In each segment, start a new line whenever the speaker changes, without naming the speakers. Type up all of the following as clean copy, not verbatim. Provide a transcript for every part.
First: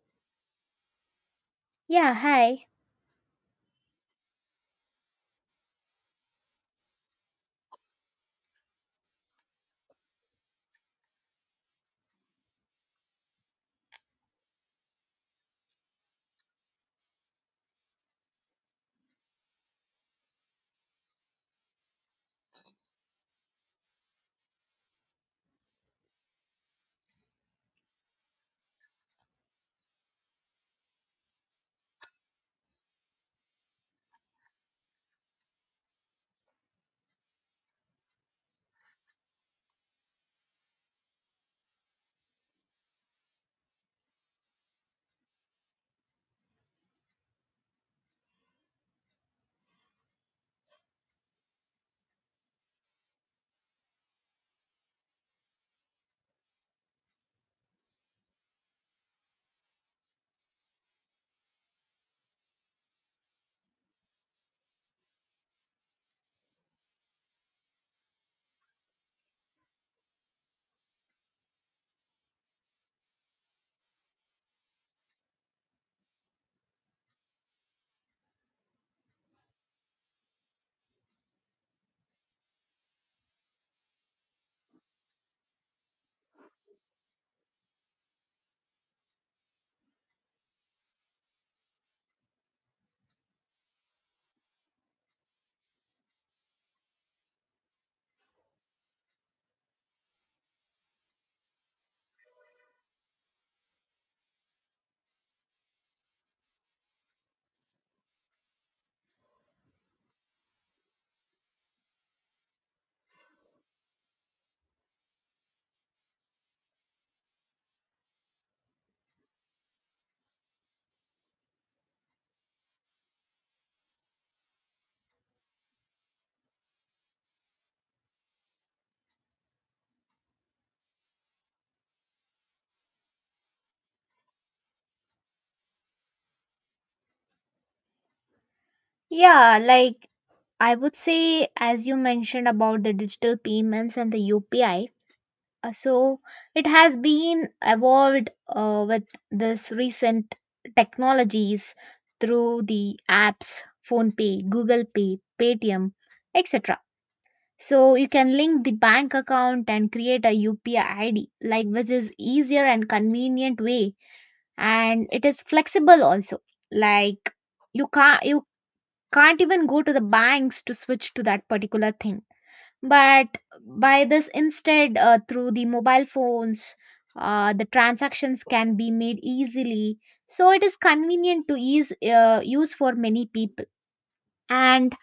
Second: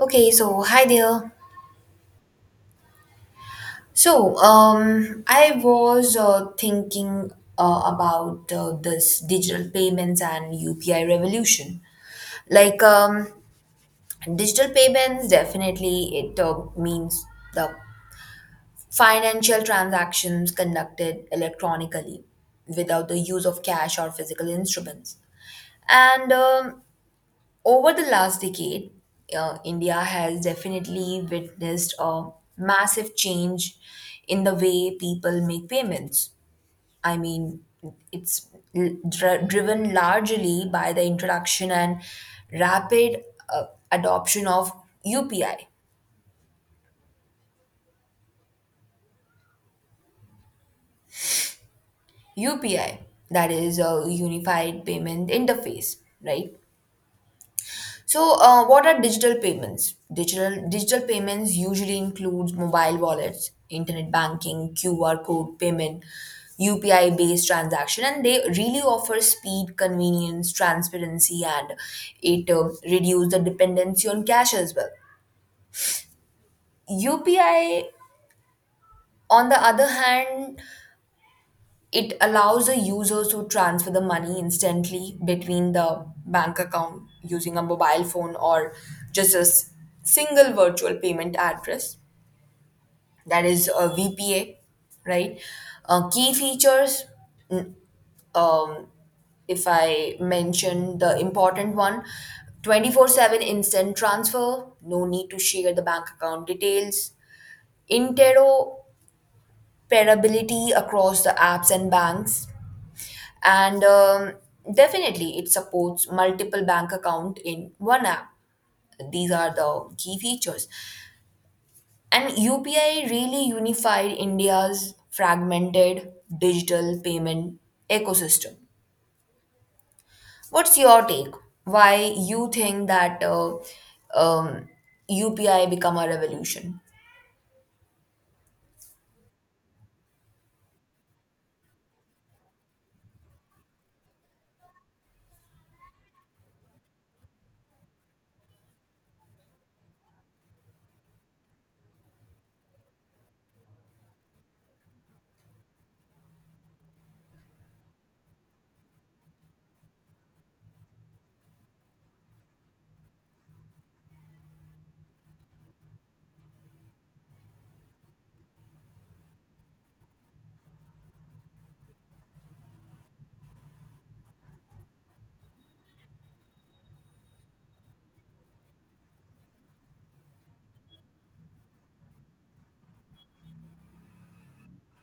Okay, so hi there.
Yeah, hi.
I was thinking about this digital payments and UPI revolution. Like, um, digital payments definitely it means the financial transactions conducted electronically without the use of cash or physical instruments. And Over the last decade, India has definitely witnessed a massive change in the way people make payments. I mean, it's driven largely by the introduction and rapid uh, adoption of UPI. UPI, that is a unified payment interface, right? So, what are digital payments? Digital payments usually includes mobile wallets, internet banking, QR code payment, UPI based transaction, and they really offer speed, convenience, transparency, and it reduce the dependency on cash as well. UPI, on the other hand, it allows the user to transfer the money instantly between the bank account using a mobile phone or just single virtual payment address. That is a VPA, right? Key features, n- um, if I mention the important one, 24/7 instant transfer, no need to share the bank account details, interoperability across the apps and banks, and definitely it supports multiple bank account in one app. These are the key features, and upi really unified india's fragmented digital payment ecosystem. What's your take? Why you think that um, upi become a revolution?
Yeah, like I would say, as you mentioned about the digital payments and the UPI, so it has been evolved with this recent technologies through the apps, Phone Pay, Google Pay, Paytm, etc. So you can link the bank account and create a UPI ID, like which is easier and convenient way, and it is flexible also. Like you can't even go to the banks to switch to that particular thing, but by this instead, through the mobile phones, the transactions can be made easily, so it is convenient to use for many people. And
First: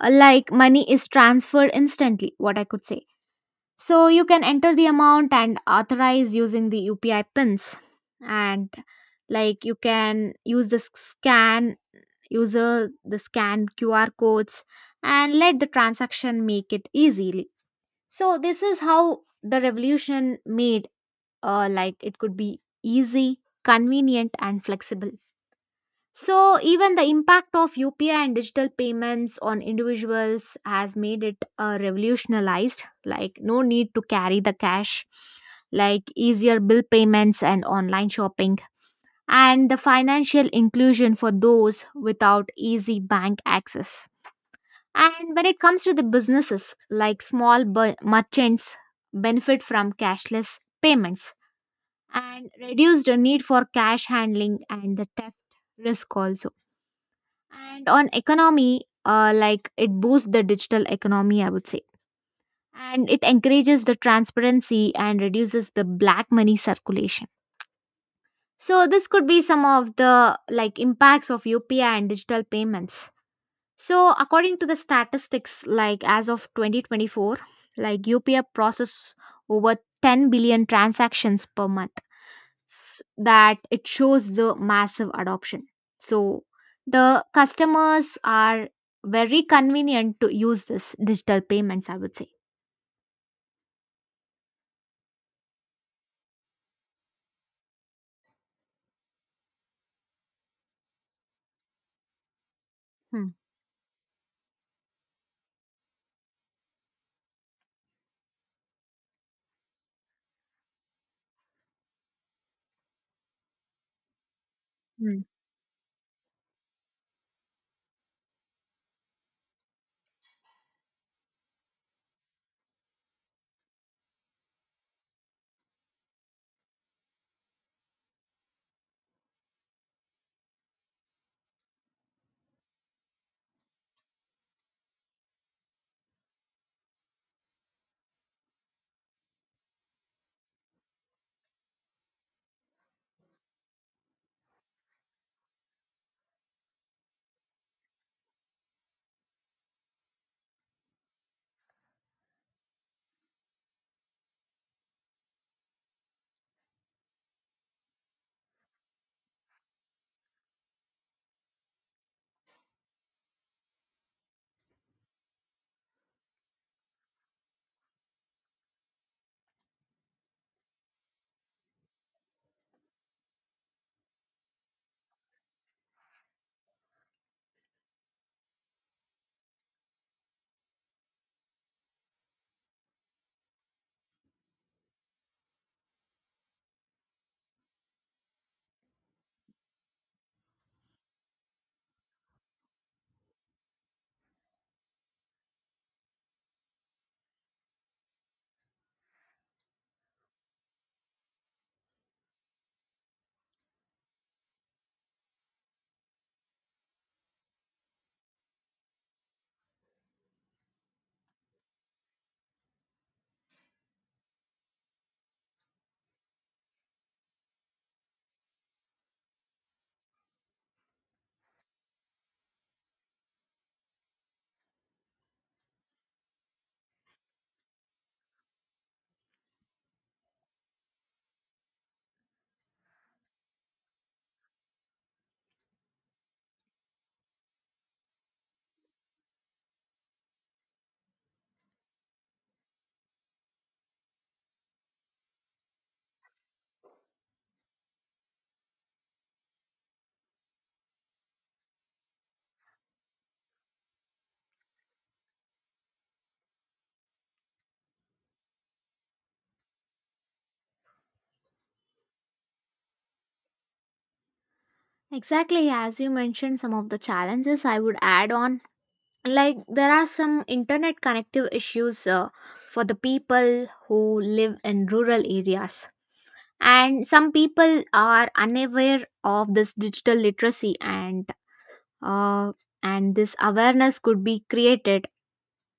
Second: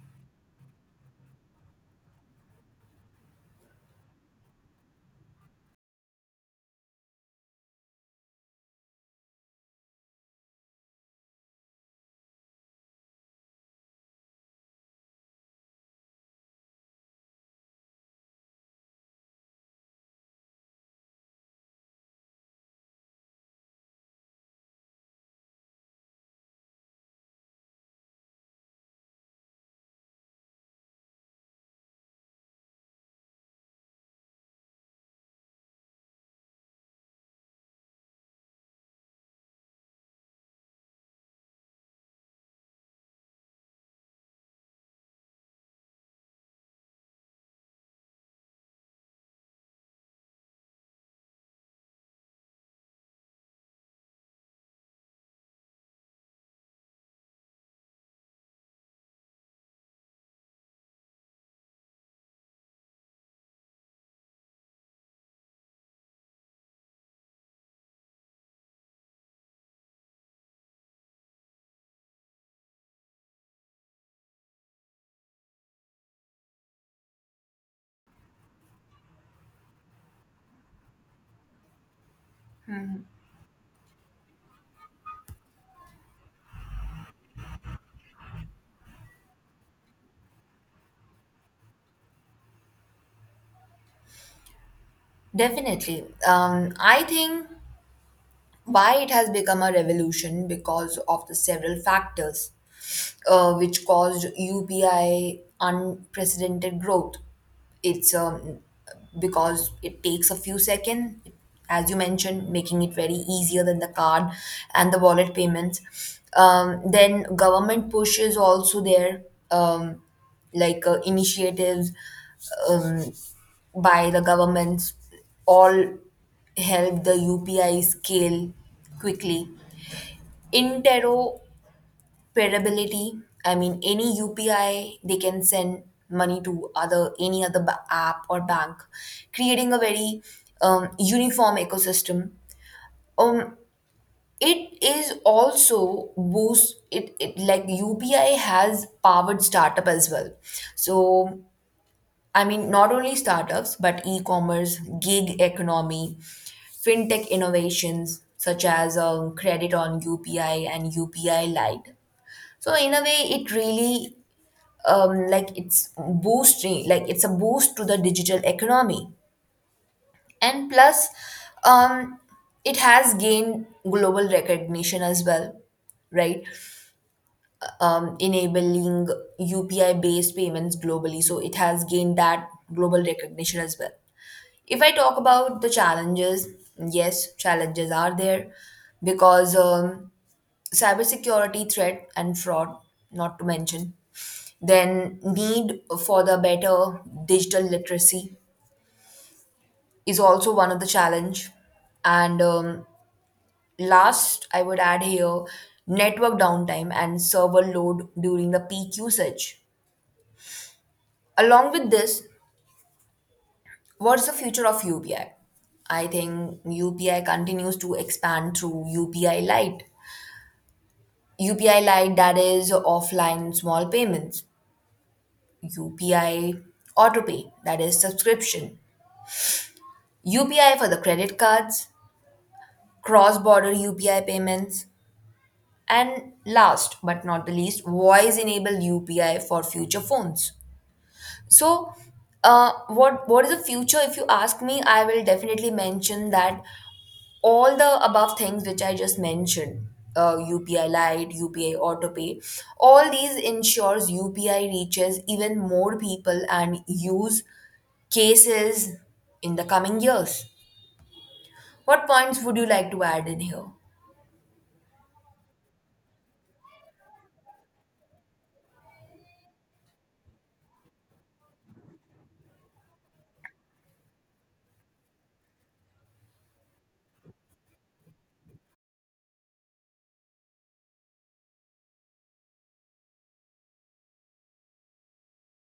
like money is transferred instantly, what I could say. So you can enter the amount and authorize using the UPI pins. And like you can use the scan, user the scan QR codes and let the transaction make it easily. So this is how the revolution made, like it could be easy, convenient and flexible. So even the impact of UPI and digital payments on individuals has made it revolutionized, like no need to carry the cash, like easier bill payments and online shopping, and the financial inclusion for those without easy bank access. And when it comes to the businesses, like merchants benefit from cashless payments and reduce the need for cash handling and the theft risk also. And on economy, like it boosts the digital economy, I would say. And it encourages the transparency and reduces the black money circulation. So this could be some of the like impacts of UPI and digital payments. So according to the statistics, like as of 2024, like UPI process over 10 billion transactions per month. That it shows the massive adoption. So the customers are very convenient to use this digital payments, I would say.
Definitely, I think why it has become a revolution because of the several factors
Hmm.
which caused UPI unprecedented growth. It's because it takes a few seconds, as you mentioned, making it very easier than the card and the
Hmm.
wallet payments. Then government push is also there, um, like initiatives um, by the governments all help the UPI scale quickly. Interoperability, I mean, any UPI they can send money to other any other app or bank, creating a very uniform ecosystem. Um, it is also boost it like UPI has powered startup as well. So I mean, not only startups, but e commerce, gig economy, fintech innovations such as credit on UPI and UPI Lite. So, in a way, it really like it's boosting, like it's a boost to the digital economy. And plus, um, it has gained global recognition as well, right? Enabling UPI based payments globally. So, it has gained that global recognition as well. If I talk about the challenges, yes, challenges are there because cybersecurity threat and fraud, not to mention, then need for the better digital literacy is also one of the challenge. And Last, I would add here network downtime and server load during the peak usage. Along with this, what's the future of UPI? I think UPI continues to expand through UPI Lite. UPI Lite, that is offline small payments. UPI Autopay, that is subscription. UPI for the credit cards, cross border UPI payments, and last but not the least, voice enabled UPI for future phones. So, what is the future? If you ask me, I will definitely mention that all the above things which I just mentioned, UPI Lite, UPI AutoPay, all these ensures UPI reaches even more people and use cases in the coming years. What points would you like to add in here?
Exactly, as you mentioned, some of the challenges I would add on, like there are some internet connective issues for the people who live in rural areas, and some people are unaware of this digital literacy, uh, and this awareness could be created,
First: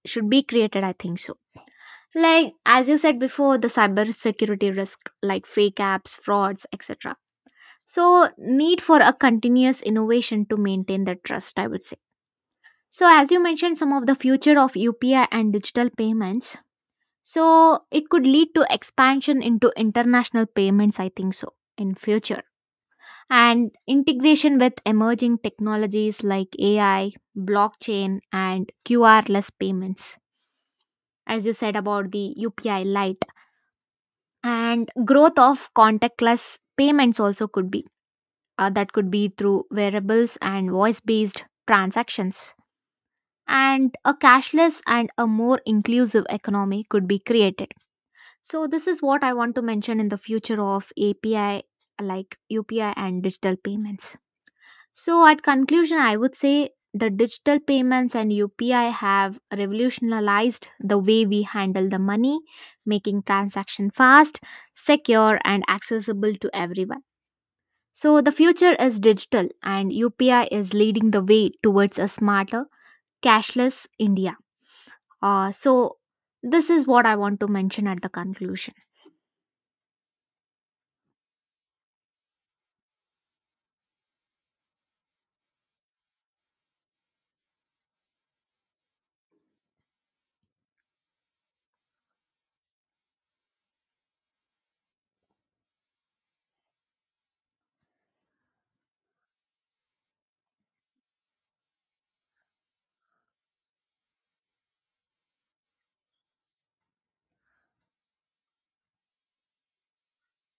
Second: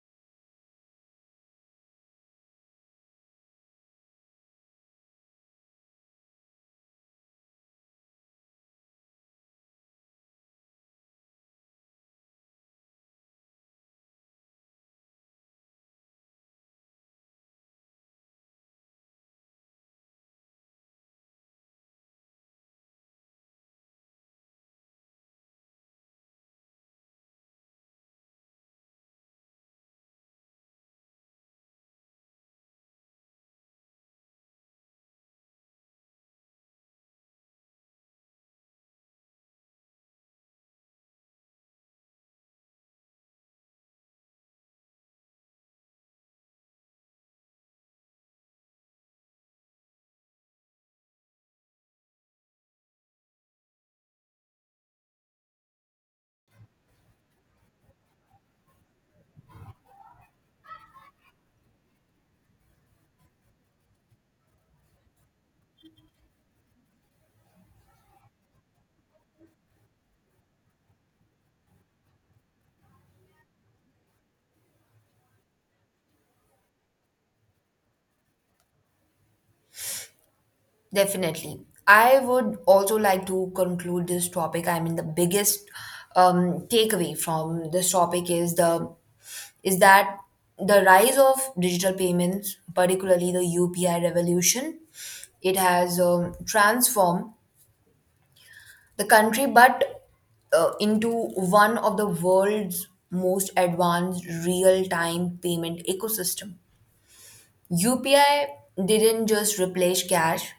should be created, I think so. Like as you said before, the cyber security risk, like fake apps, frauds, etc. So need for a continuous innovation to maintain the trust, I would say. So, as you mentioned, some of the future of UPI and digital payments. So, it could lead to expansion into international payments, I think so, in future. And integration with emerging technologies like AI, blockchain, and QR-less payments, as you said about the UPI Lite. And growth of contactless payments also could be. That could be through wearables and voice-based transactions, and a cashless and a more inclusive economy could be created. So, this is what I want to mention in the future of API, like UPI and digital payments. So, at conclusion, I would say the digital payments and UPI have revolutionized the way we handle the money, making transaction fast, secure, and accessible to everyone. So, the future is digital, and UPI is leading the way towards a smarter, cashless India. So, this is what I want to mention at the conclusion.
Definitely. I would also like to conclude this topic. I mean, the biggest takeaway from this topic is the is that the rise of digital payments, particularly the UPI revolution, it has transformed the country, but into one of the world's most advanced real-time payment ecosystem. UPI didn't just replace cash,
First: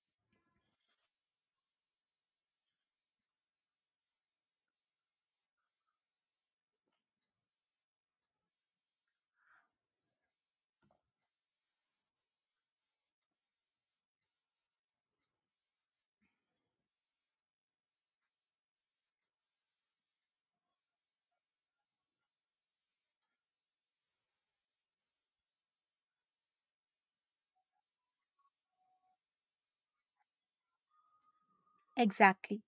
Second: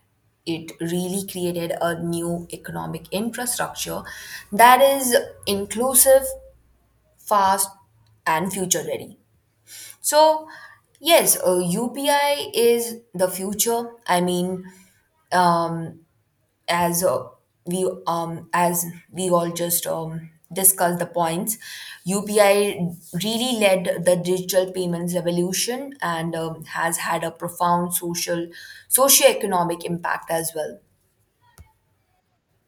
it really created a new economic infrastructure that is inclusive, fast, and future ready. So, yes, UPI is the future. I mean, um, as uh, as we all just discussed the points, UPI really led the digital payments revolution and has had a profound social, socio-economic impact as well.
Exactly.